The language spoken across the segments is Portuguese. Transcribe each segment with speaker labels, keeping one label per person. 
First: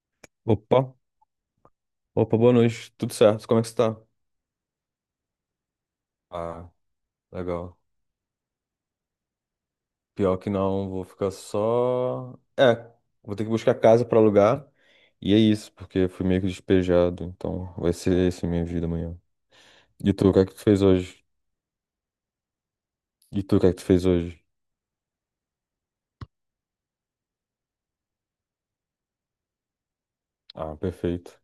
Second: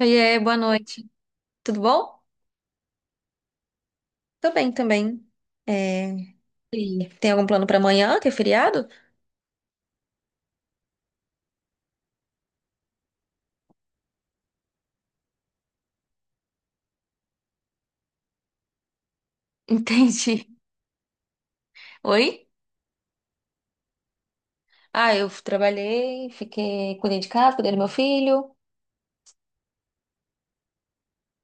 Speaker 1: Oiê, boa
Speaker 2: Opa,
Speaker 1: noite. Tudo bom?
Speaker 2: opa, boa noite. Tudo certo? Como é que você tá?
Speaker 1: Tô bem também. É,
Speaker 2: Ah,
Speaker 1: Sim. Tem algum plano
Speaker 2: legal.
Speaker 1: pra amanhã, que é feriado?
Speaker 2: Pior que não, vou ficar só. É, vou ter que buscar casa pra alugar. E é isso, porque fui meio que despejado. Então vai ser essa minha vida amanhã. E tu, o
Speaker 1: Entendi.
Speaker 2: que é que tu fez hoje?
Speaker 1: Oi?
Speaker 2: E tu, o que é que tu fez hoje?
Speaker 1: Ah, eu trabalhei, fiquei, cuidei de casa, cuidei do meu filho.
Speaker 2: Ah, perfeito.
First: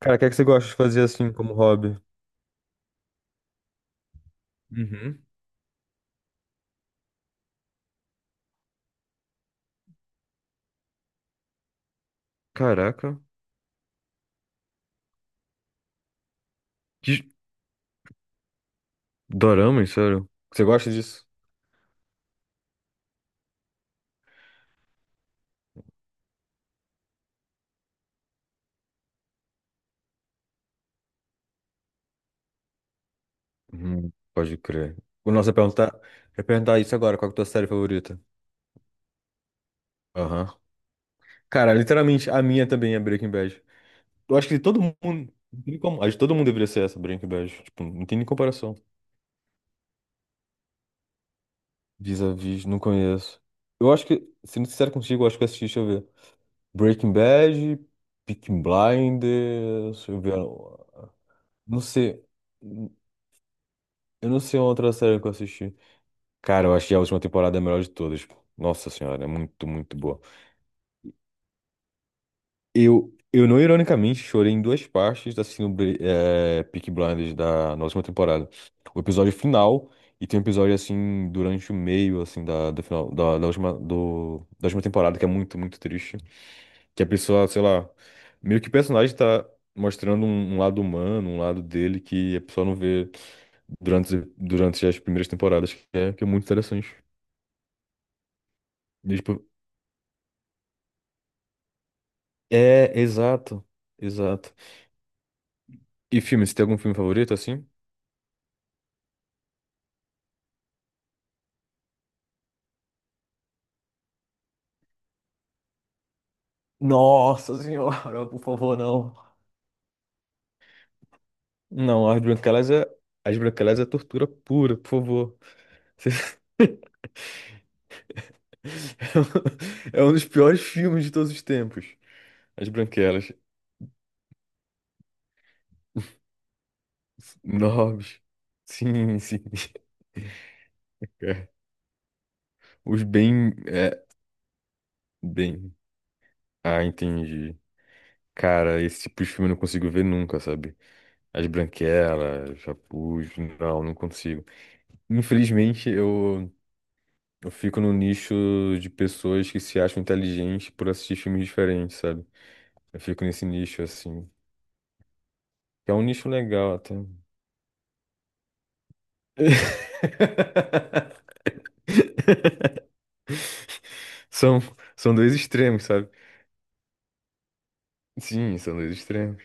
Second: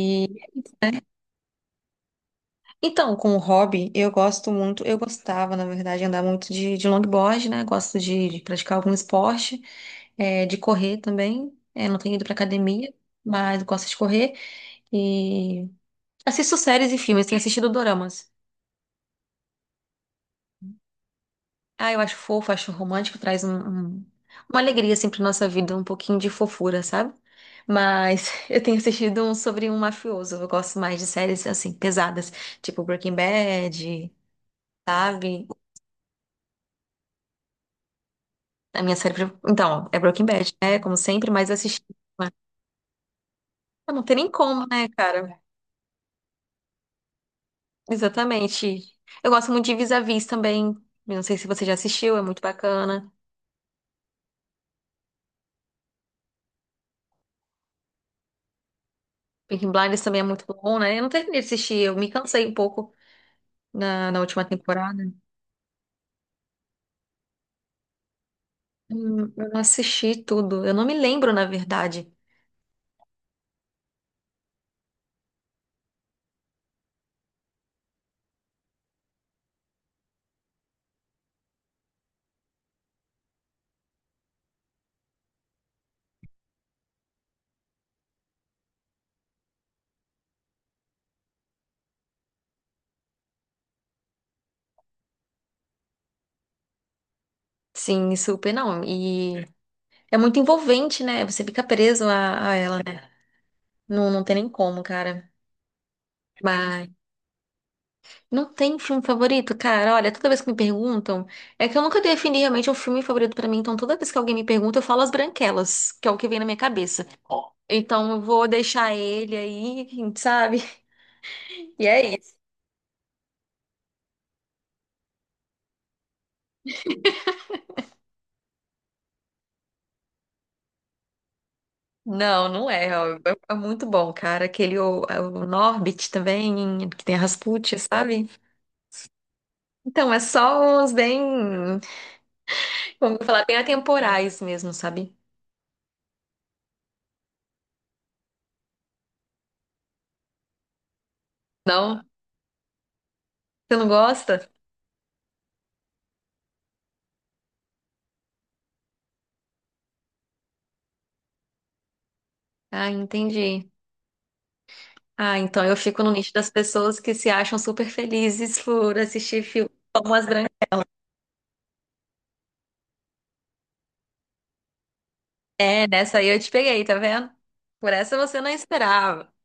Speaker 2: Cara, o que é que você gosta de fazer assim como hobby?
Speaker 1: Então, com o hobby, eu gosto muito, eu
Speaker 2: Uhum.
Speaker 1: gostava, na verdade, andar muito de longboard, né? Gosto de praticar algum esporte, de correr também. Não tenho ido pra academia,
Speaker 2: Caraca.
Speaker 1: mas gosto de correr. E assisto séries e
Speaker 2: Que
Speaker 1: filmes, tenho assistido doramas.
Speaker 2: dorama, sério? Você gosta disso?
Speaker 1: Ah, eu acho fofo, acho romântico, traz uma alegria assim pra nossa vida, um pouquinho de fofura, sabe? Mas eu tenho assistido um sobre um mafioso, eu gosto mais de séries assim, pesadas, tipo Breaking Bad,
Speaker 2: Uhum, pode crer. O
Speaker 1: sabe?
Speaker 2: nosso é perguntar isso agora, qual que é a tua série favorita?
Speaker 1: A minha então é Breaking Bad,
Speaker 2: Aham.
Speaker 1: né? Como sempre, mas eu
Speaker 2: Cara,
Speaker 1: assisti. Mas
Speaker 2: literalmente, a minha também é Breaking Bad.
Speaker 1: não tem nem
Speaker 2: Eu acho que de
Speaker 1: como,
Speaker 2: todo
Speaker 1: né,
Speaker 2: mundo.
Speaker 1: cara?
Speaker 2: Não tem como, acho que todo mundo deveria ser essa, Breaking Bad. Tipo, não tem nem comparação.
Speaker 1: Exatamente. Eu gosto muito de Vis-a-Vis também. Eu não sei se você já assistiu, é muito
Speaker 2: Vis-a-vis, não
Speaker 1: bacana.
Speaker 2: conheço. Eu acho que, sendo sincero contigo, eu acho que eu assisti, deixa eu ver. Breaking Bad, Peaky
Speaker 1: Peaky
Speaker 2: Blinders,
Speaker 1: Blinders
Speaker 2: deixa
Speaker 1: também
Speaker 2: eu
Speaker 1: é
Speaker 2: ver.
Speaker 1: muito bom, né? Eu não terminei de assistir,
Speaker 2: Não
Speaker 1: eu me
Speaker 2: sei.
Speaker 1: cansei um pouco na
Speaker 2: Eu não
Speaker 1: última
Speaker 2: sei uma outra
Speaker 1: temporada.
Speaker 2: série que eu assisti. Cara, eu achei a última temporada é a melhor de todas. Nossa senhora, é
Speaker 1: Eu não
Speaker 2: muito, muito
Speaker 1: assisti
Speaker 2: boa.
Speaker 1: tudo. Eu não me lembro, na verdade.
Speaker 2: Eu não ironicamente chorei em duas partes da síndrome Peaky Blinders da na última temporada. O episódio final e tem um episódio assim durante o meio assim do final da última da última temporada que é muito muito triste. Que a pessoa, sei lá, meio que o personagem tá mostrando um lado humano, um lado dele que a pessoa não vê durante as primeiras temporadas, que é muito interessante.
Speaker 1: Sim, super não.
Speaker 2: E, tipo,
Speaker 1: E é muito envolvente, né? Você fica preso a ela,
Speaker 2: é,
Speaker 1: né?
Speaker 2: exato,
Speaker 1: Não, não tem nem
Speaker 2: exato.
Speaker 1: como, cara.
Speaker 2: E filme, você tem algum
Speaker 1: Mas
Speaker 2: filme favorito assim?
Speaker 1: não tem filme favorito, cara. Olha, toda vez que me perguntam, é que eu nunca defini realmente um filme favorito pra mim. Então, toda vez que alguém me pergunta, eu falo As Branquelas, que é o que vem na minha cabeça.
Speaker 2: Nossa
Speaker 1: Então, eu
Speaker 2: senhora, por
Speaker 1: vou
Speaker 2: favor,
Speaker 1: deixar
Speaker 2: não.
Speaker 1: ele aí, sabe? E
Speaker 2: Não,
Speaker 1: é
Speaker 2: as
Speaker 1: isso.
Speaker 2: branquelas é, as branquelas é tortura pura, por favor. É um é um dos piores filmes de todos os tempos.
Speaker 1: Não,
Speaker 2: As
Speaker 1: não é. Ó,
Speaker 2: branquelas.
Speaker 1: é é muito bom, cara. É o Norbit também, que tem a Rasputia,
Speaker 2: Nobres.
Speaker 1: sabe?
Speaker 2: Sim, sim.
Speaker 1: Então, é só uns
Speaker 2: É.
Speaker 1: bem,
Speaker 2: Os
Speaker 1: como eu vou falar,
Speaker 2: bem.
Speaker 1: bem
Speaker 2: É,
Speaker 1: atemporais mesmo, sabe?
Speaker 2: bem. Ah, entendi. Cara, esse tipo de filme eu não consigo ver nunca, sabe? As
Speaker 1: Não?
Speaker 2: branquelas, Chapuz,
Speaker 1: Você
Speaker 2: não,
Speaker 1: não
Speaker 2: não consigo.
Speaker 1: gosta?
Speaker 2: Infelizmente, eu fico no nicho de pessoas que se acham inteligentes por assistir filmes diferentes, sabe?
Speaker 1: Ah,
Speaker 2: Eu fico nesse
Speaker 1: entendi.
Speaker 2: nicho, assim.
Speaker 1: Ah, então eu
Speaker 2: Que é
Speaker 1: fico
Speaker 2: um
Speaker 1: no
Speaker 2: nicho
Speaker 1: nicho das
Speaker 2: legal até.
Speaker 1: pessoas que se acham super felizes por assistir filmes como as grandes.
Speaker 2: São, são dois extremos,
Speaker 1: É,
Speaker 2: sabe?
Speaker 1: nessa aí eu te peguei, tá vendo? Por essa você não
Speaker 2: Sim, são dois
Speaker 1: esperava.
Speaker 2: extremos.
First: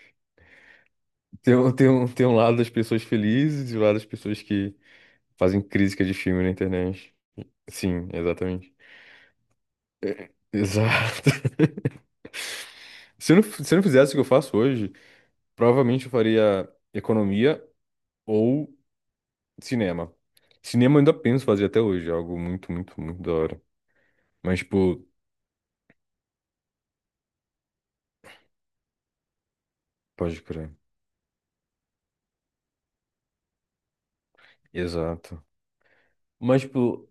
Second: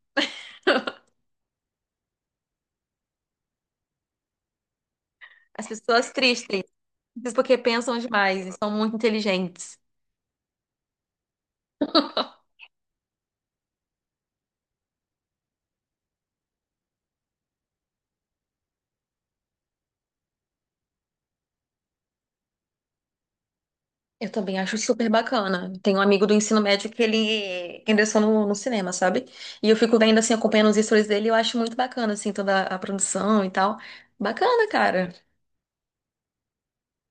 Speaker 2: Tem um lado das pessoas felizes e o lado das pessoas que fazem
Speaker 1: As
Speaker 2: crítica
Speaker 1: pessoas
Speaker 2: de filme na
Speaker 1: tristes,
Speaker 2: internet.
Speaker 1: porque pensam
Speaker 2: Sim,
Speaker 1: demais e são
Speaker 2: exatamente.
Speaker 1: muito inteligentes.
Speaker 2: É, exato. Se eu não fizesse o que eu faço hoje, provavelmente eu faria economia ou cinema. Cinema eu ainda penso fazer até hoje, é algo muito, muito, muito da hora.
Speaker 1: Eu
Speaker 2: Mas,
Speaker 1: também acho
Speaker 2: tipo,
Speaker 1: super bacana. Tem um amigo do ensino médio que ele ingressou no cinema, sabe? E eu fico vendo, assim,
Speaker 2: pode
Speaker 1: acompanhando
Speaker 2: crer.
Speaker 1: os stories dele, eu acho muito bacana, assim, toda a produção e tal. Bacana, cara.
Speaker 2: Exato. Mas, tipo,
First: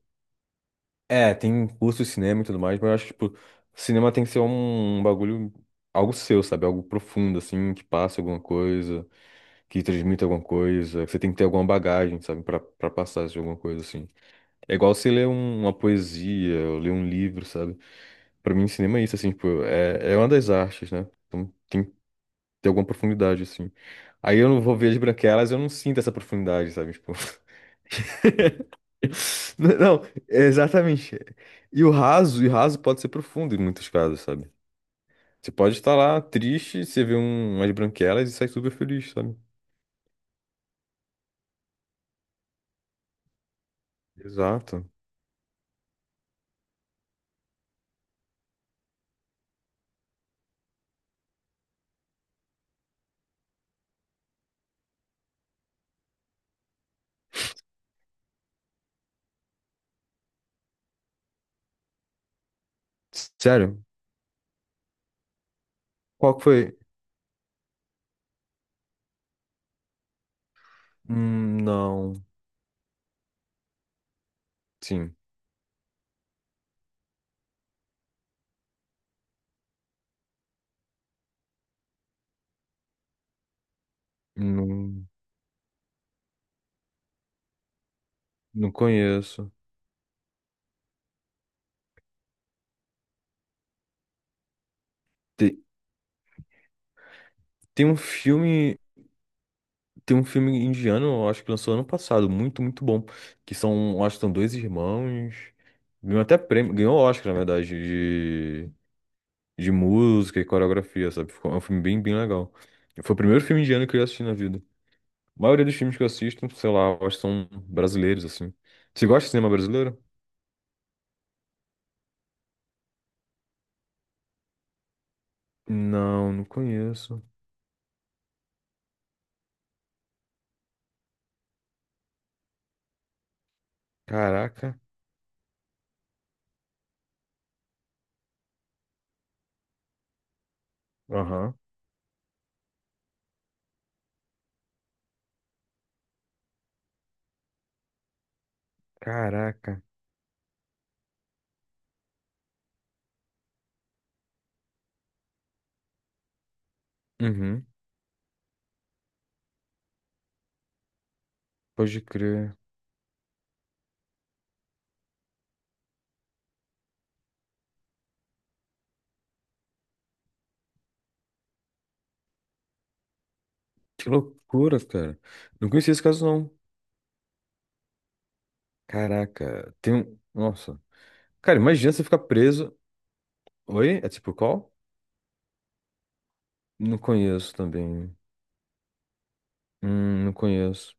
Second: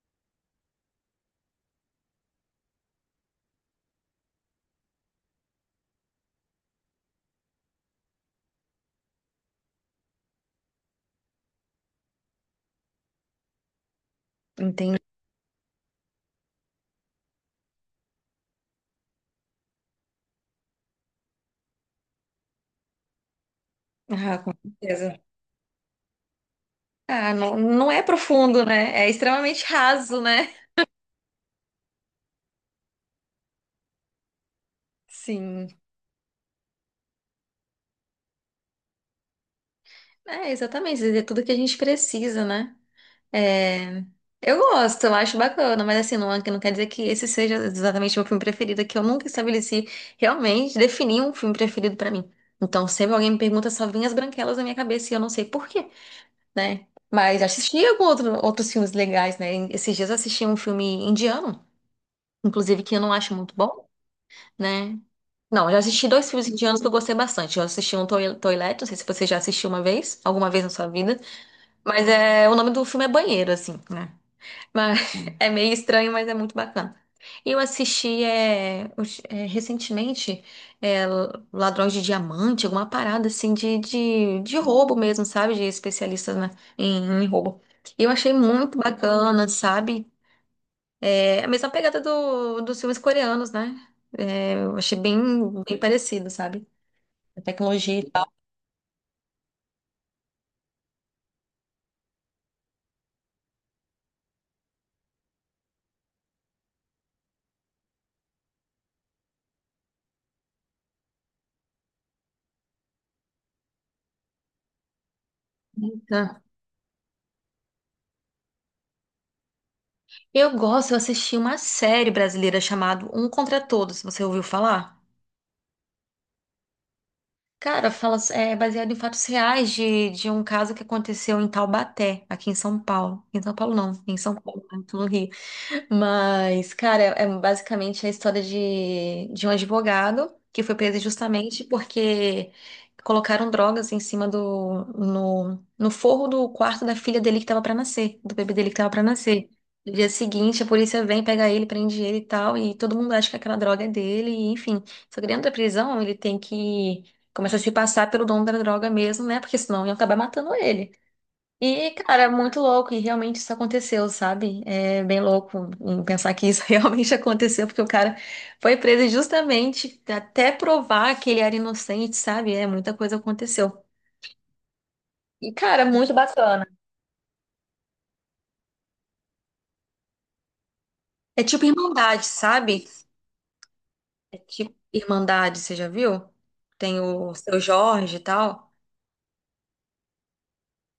Speaker 2: é, tem curso de cinema e tudo mais, mas eu acho que, tipo, cinema tem que ser um bagulho, algo seu, sabe? Algo profundo, assim, que passa alguma coisa, que transmite alguma coisa, que você tem que ter alguma bagagem, sabe? Pra passar de alguma coisa, assim. É igual
Speaker 1: Entendi.
Speaker 2: você ler uma poesia, ou ler um livro, sabe? Pra mim, cinema é isso, assim, tipo, é, é uma das artes, né? Então, tem tem alguma profundidade, assim. Aí
Speaker 1: Ah,
Speaker 2: eu
Speaker 1: com
Speaker 2: não vou ver as
Speaker 1: certeza.
Speaker 2: branquelas, eu não sinto essa profundidade, sabe? Tipo.
Speaker 1: Ah, não, não é profundo, né? É extremamente
Speaker 2: Não,
Speaker 1: raso, né?
Speaker 2: exatamente. E o raso pode ser profundo em muitos casos, sabe? Você
Speaker 1: Sim.
Speaker 2: pode estar lá triste, você vê umas branquelas e sai super feliz, sabe?
Speaker 1: É, exatamente. É tudo que a gente precisa, né? É, eu
Speaker 2: Exato.
Speaker 1: gosto, eu acho bacana, mas assim, não, não quer dizer que esse seja exatamente o meu filme preferido, é que eu nunca estabeleci realmente, defini um filme preferido pra mim. Então, sempre alguém me pergunta, só vem As Branquelas na minha cabeça e eu não sei por quê, né? Mas assisti algum outros filmes legais, né? Esses dias eu assisti um filme indiano, inclusive que eu não acho muito
Speaker 2: Sério?
Speaker 1: bom, né? Não, eu já assisti dois
Speaker 2: Qual que
Speaker 1: filmes
Speaker 2: foi?
Speaker 1: indianos que eu gostei bastante. Eu assisti um Toilet, não sei se você já assistiu uma vez, alguma vez na sua vida, mas
Speaker 2: Não.
Speaker 1: é, o nome do filme é Banheiro, assim, né? Mas
Speaker 2: Sim.
Speaker 1: é meio estranho, mas é muito bacana. Eu assisti recentemente é, Ladrões de Diamante, alguma parada assim de roubo
Speaker 2: Não,
Speaker 1: mesmo, sabe? De especialistas né, em roubo. E eu achei
Speaker 2: não
Speaker 1: muito bacana,
Speaker 2: conheço.
Speaker 1: sabe? É a mesma pegada do, dos filmes coreanos, né? É, eu achei
Speaker 2: Tem,
Speaker 1: bem parecido, sabe? A
Speaker 2: tem um
Speaker 1: tecnologia e tal.
Speaker 2: filme. Tem um filme indiano, eu acho que lançou ano passado, muito, muito bom. Que são, eu acho que são dois irmãos. Ganhou até prêmio, ganhou Oscar, na verdade, de música e coreografia, sabe? Ficou- é um filme bem, bem legal. Foi o primeiro filme indiano que eu assisti na vida. A maioria dos filmes que eu
Speaker 1: Ah.
Speaker 2: assisto, sei lá, eu acho que são brasileiros, assim. Você gosta de cinema brasileiro?
Speaker 1: Eu gosto, eu assisti uma série brasileira chamada Um Contra Todos, você ouviu falar?
Speaker 2: Não, não conheço.
Speaker 1: Cara, fala, é baseado em fatos reais de um caso que aconteceu em Taubaté, aqui em São Paulo. Em São Paulo não, em São Paulo,
Speaker 2: Caraca.
Speaker 1: né, tô no Rio. Mas, cara, é é basicamente a história de um advogado que foi preso
Speaker 2: Aham.
Speaker 1: justamente porque colocaram drogas em cima do, no, no forro do quarto da filha dele que estava para nascer, do bebê dele que estava para nascer.
Speaker 2: Caraca.
Speaker 1: No dia seguinte, a polícia vem, pega ele, prende ele e tal, e todo mundo acha que aquela droga é dele, e, enfim. Só que dentro da prisão, ele tem que começar a
Speaker 2: Uhum.
Speaker 1: se passar pelo dono da droga mesmo, né? Porque senão iam acabar matando ele. E,
Speaker 2: Pode
Speaker 1: cara, é
Speaker 2: crer.
Speaker 1: muito louco, e realmente isso aconteceu, sabe? É bem louco em pensar que isso realmente aconteceu, porque o cara foi preso justamente até provar que ele era inocente, sabe? É, muita coisa aconteceu.
Speaker 2: Que loucura, cara.
Speaker 1: E,
Speaker 2: Não
Speaker 1: cara,
Speaker 2: conhecia esse
Speaker 1: muito
Speaker 2: caso, não.
Speaker 1: bacana.
Speaker 2: Caraca. Tem um. Nossa.
Speaker 1: É
Speaker 2: Cara,
Speaker 1: tipo
Speaker 2: imagina você ficar
Speaker 1: Irmandade,
Speaker 2: preso.
Speaker 1: sabe?
Speaker 2: Oi? É tipo
Speaker 1: É
Speaker 2: qual?
Speaker 1: tipo Irmandade, você já viu? Tem
Speaker 2: Não
Speaker 1: o
Speaker 2: conheço
Speaker 1: Seu
Speaker 2: também.
Speaker 1: Jorge e tal.
Speaker 2: Não conheço.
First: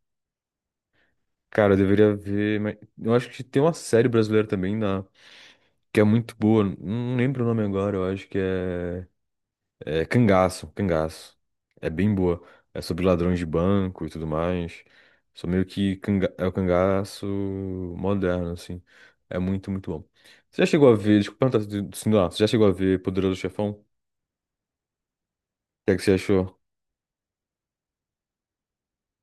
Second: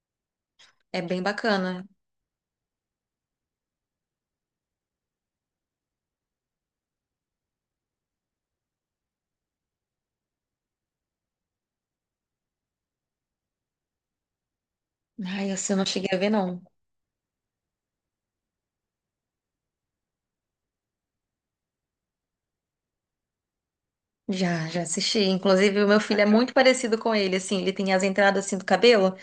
Speaker 1: É bem
Speaker 2: Cara, eu
Speaker 1: bacana.
Speaker 2: deveria ver. Mas eu acho que tem uma série brasileira também na... que é muito boa. Não lembro o nome agora. Eu acho que é. É Cangaço. Cangaço. É bem boa. É sobre ladrões de banco e tudo mais. Sou
Speaker 1: Ai,
Speaker 2: meio
Speaker 1: esse eu não
Speaker 2: que
Speaker 1: cheguei a ver,
Speaker 2: canga... é o
Speaker 1: não.
Speaker 2: cangaço moderno, assim. É muito, muito bom. Você já chegou a ver. Desculpa perguntar se não, você já chegou a ver Poderoso Chefão? O
Speaker 1: Já, já assisti. Inclusive, o
Speaker 2: que é
Speaker 1: meu
Speaker 2: que você
Speaker 1: filho é muito
Speaker 2: achou?
Speaker 1: parecido com ele, assim. Ele tem as entradas assim do cabelo.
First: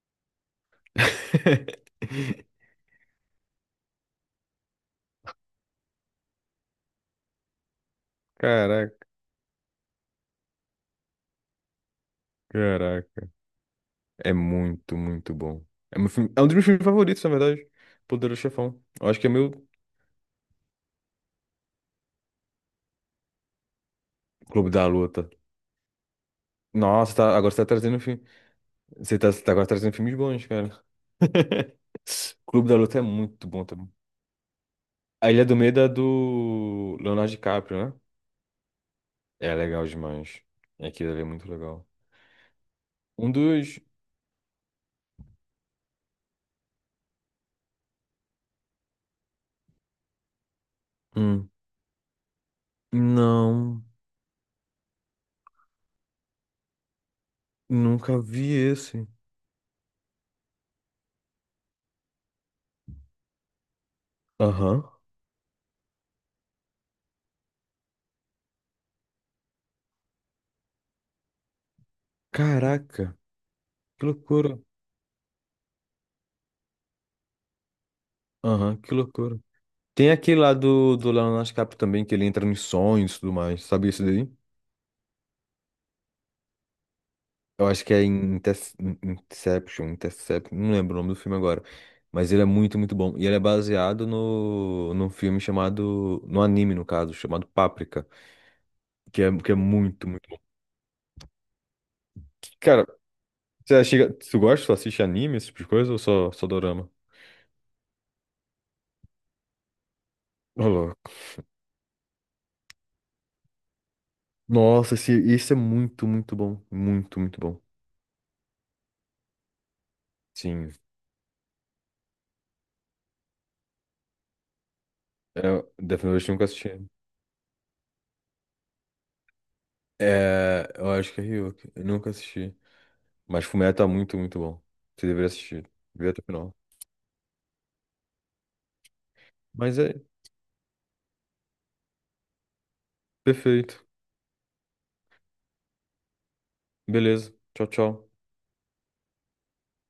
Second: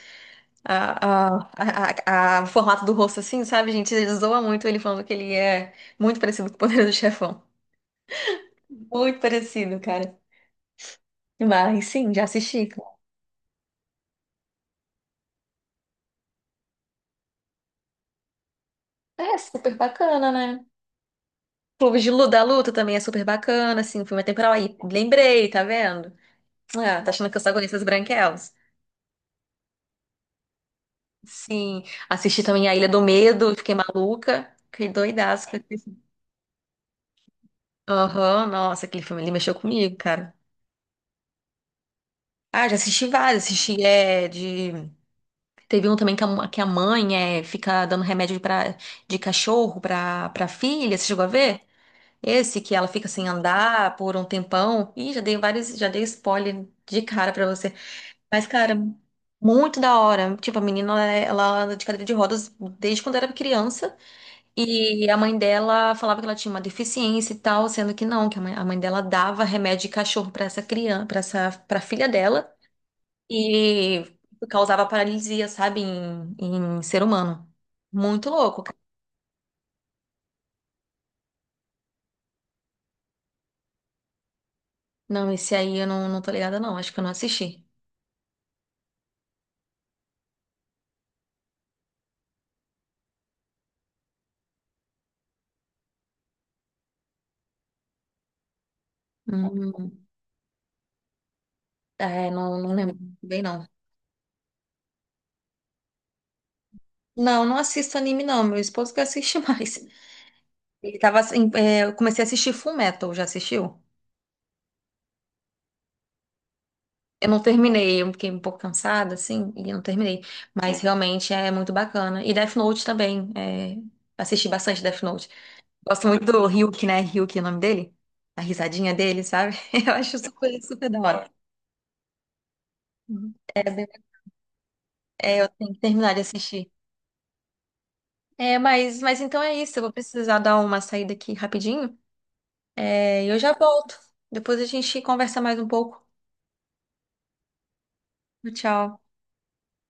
Speaker 1: a, o formato do rosto assim, sabe, gente? Ele zoa muito ele falando que ele é muito parecido com o Poderoso Chefão.
Speaker 2: Caraca,
Speaker 1: Muito parecido, cara. Mas sim, já assisti.
Speaker 2: caraca. É muito, muito bom. É, é um dos meus filmes favoritos, na verdade. Poderoso Chefão. Eu acho que é
Speaker 1: É
Speaker 2: meu
Speaker 1: super bacana, né? Clube da Luta também é super bacana, assim, filme temporal
Speaker 2: Clube
Speaker 1: aí.
Speaker 2: da Luta.
Speaker 1: Lembrei, tá vendo? Ah, tá
Speaker 2: Nossa,
Speaker 1: achando
Speaker 2: tá-
Speaker 1: que eu
Speaker 2: agora
Speaker 1: só
Speaker 2: você tá
Speaker 1: conheço as
Speaker 2: trazendo filme.
Speaker 1: branquelas?
Speaker 2: Você tá agora trazendo filmes bons, cara.
Speaker 1: Sim. Assisti também
Speaker 2: Clube
Speaker 1: A
Speaker 2: da
Speaker 1: Ilha
Speaker 2: Luta é
Speaker 1: do
Speaker 2: muito
Speaker 1: Medo,
Speaker 2: bom
Speaker 1: fiquei
Speaker 2: também.
Speaker 1: maluca. Fiquei
Speaker 2: A Ilha
Speaker 1: doidaço
Speaker 2: do
Speaker 1: com aquele
Speaker 2: Medo é
Speaker 1: filme.
Speaker 2: do Leonardo DiCaprio, né?
Speaker 1: Aham, nossa, aquele filme ali mexeu
Speaker 2: É legal
Speaker 1: comigo, cara.
Speaker 2: demais. É, aquilo ali é muito legal.
Speaker 1: Ah, já assisti
Speaker 2: Um
Speaker 1: vários,
Speaker 2: dos.
Speaker 1: assisti é, de teve um também que a mãe é, fica dando remédio de cachorro pra filha, você chegou a
Speaker 2: Hum.
Speaker 1: ver? Esse que ela fica sem
Speaker 2: Não,
Speaker 1: andar por um tempão. Ih, já dei vários, já dei spoiler de cara pra você.
Speaker 2: nunca
Speaker 1: Mas,
Speaker 2: vi
Speaker 1: cara,
Speaker 2: esse.
Speaker 1: muito da hora. Tipo, a menina, ela anda de cadeira de rodas desde quando era criança.
Speaker 2: Aham.
Speaker 1: E a mãe dela falava que ela tinha uma deficiência e tal, sendo que não, que a mãe dela dava remédio de cachorro pra essa criança, para essa, para filha dela.
Speaker 2: Caraca,
Speaker 1: E
Speaker 2: que loucura.
Speaker 1: causava paralisia, sabe, em ser humano. Muito louco, cara.
Speaker 2: Aham, que loucura. Tem aquele lá do Leonardo DiCaprio também, que ele entra nos sonhos e tudo mais. Sabe isso daí?
Speaker 1: Não, esse aí eu não, não tô ligada, não. Acho que eu não assisti.
Speaker 2: Eu acho que é em Inception, Intercept, não lembro o nome do filme agora. Mas ele é muito, muito bom. E ele é baseado num filme chamado. No anime, no caso, chamado Paprika. Que é
Speaker 1: Hum,
Speaker 2: muito, muito. Que,
Speaker 1: não, não
Speaker 2: cara,
Speaker 1: lembro bem, não.
Speaker 2: você chega. Tu gosta, tu assiste anime, esse tipo de coisa, ou só dorama?
Speaker 1: Não, não assisto anime, não. Meu esposo que assiste mais.
Speaker 2: Ô, louco.
Speaker 1: Ele tava assim, é, eu comecei a assistir Full Metal, já assistiu?
Speaker 2: Nossa, esse é muito, muito bom. Muito,
Speaker 1: Eu
Speaker 2: muito
Speaker 1: não
Speaker 2: bom.
Speaker 1: terminei, eu fiquei um pouco cansada, assim, e não terminei.
Speaker 2: Sim.
Speaker 1: Mas realmente é muito bacana. E Death Note também. Assisti bastante Death Note.
Speaker 2: É, Death
Speaker 1: Gosto muito
Speaker 2: Note eu nunca
Speaker 1: do
Speaker 2: assisti.
Speaker 1: Ryuk, né? Ryuk é o nome dele. A risadinha dele, sabe? Eu acho super,
Speaker 2: É,
Speaker 1: super
Speaker 2: eu
Speaker 1: da
Speaker 2: acho que é
Speaker 1: hora.
Speaker 2: Ryuk. Eu nunca assisti.
Speaker 1: Uhum.
Speaker 2: Mas Fullmetal tá muito, muito bom. Você deveria
Speaker 1: Eu
Speaker 2: assistir.
Speaker 1: tenho que
Speaker 2: Vê
Speaker 1: terminar de
Speaker 2: até o final.
Speaker 1: assistir. É, mas então é isso.
Speaker 2: Mas
Speaker 1: Eu vou
Speaker 2: é
Speaker 1: precisar dar uma saída aqui rapidinho. É, e eu já
Speaker 2: perfeito.
Speaker 1: volto. Depois a gente conversa mais um pouco.
Speaker 2: Beleza. Tchau, tchau.
Speaker 1: Tchau.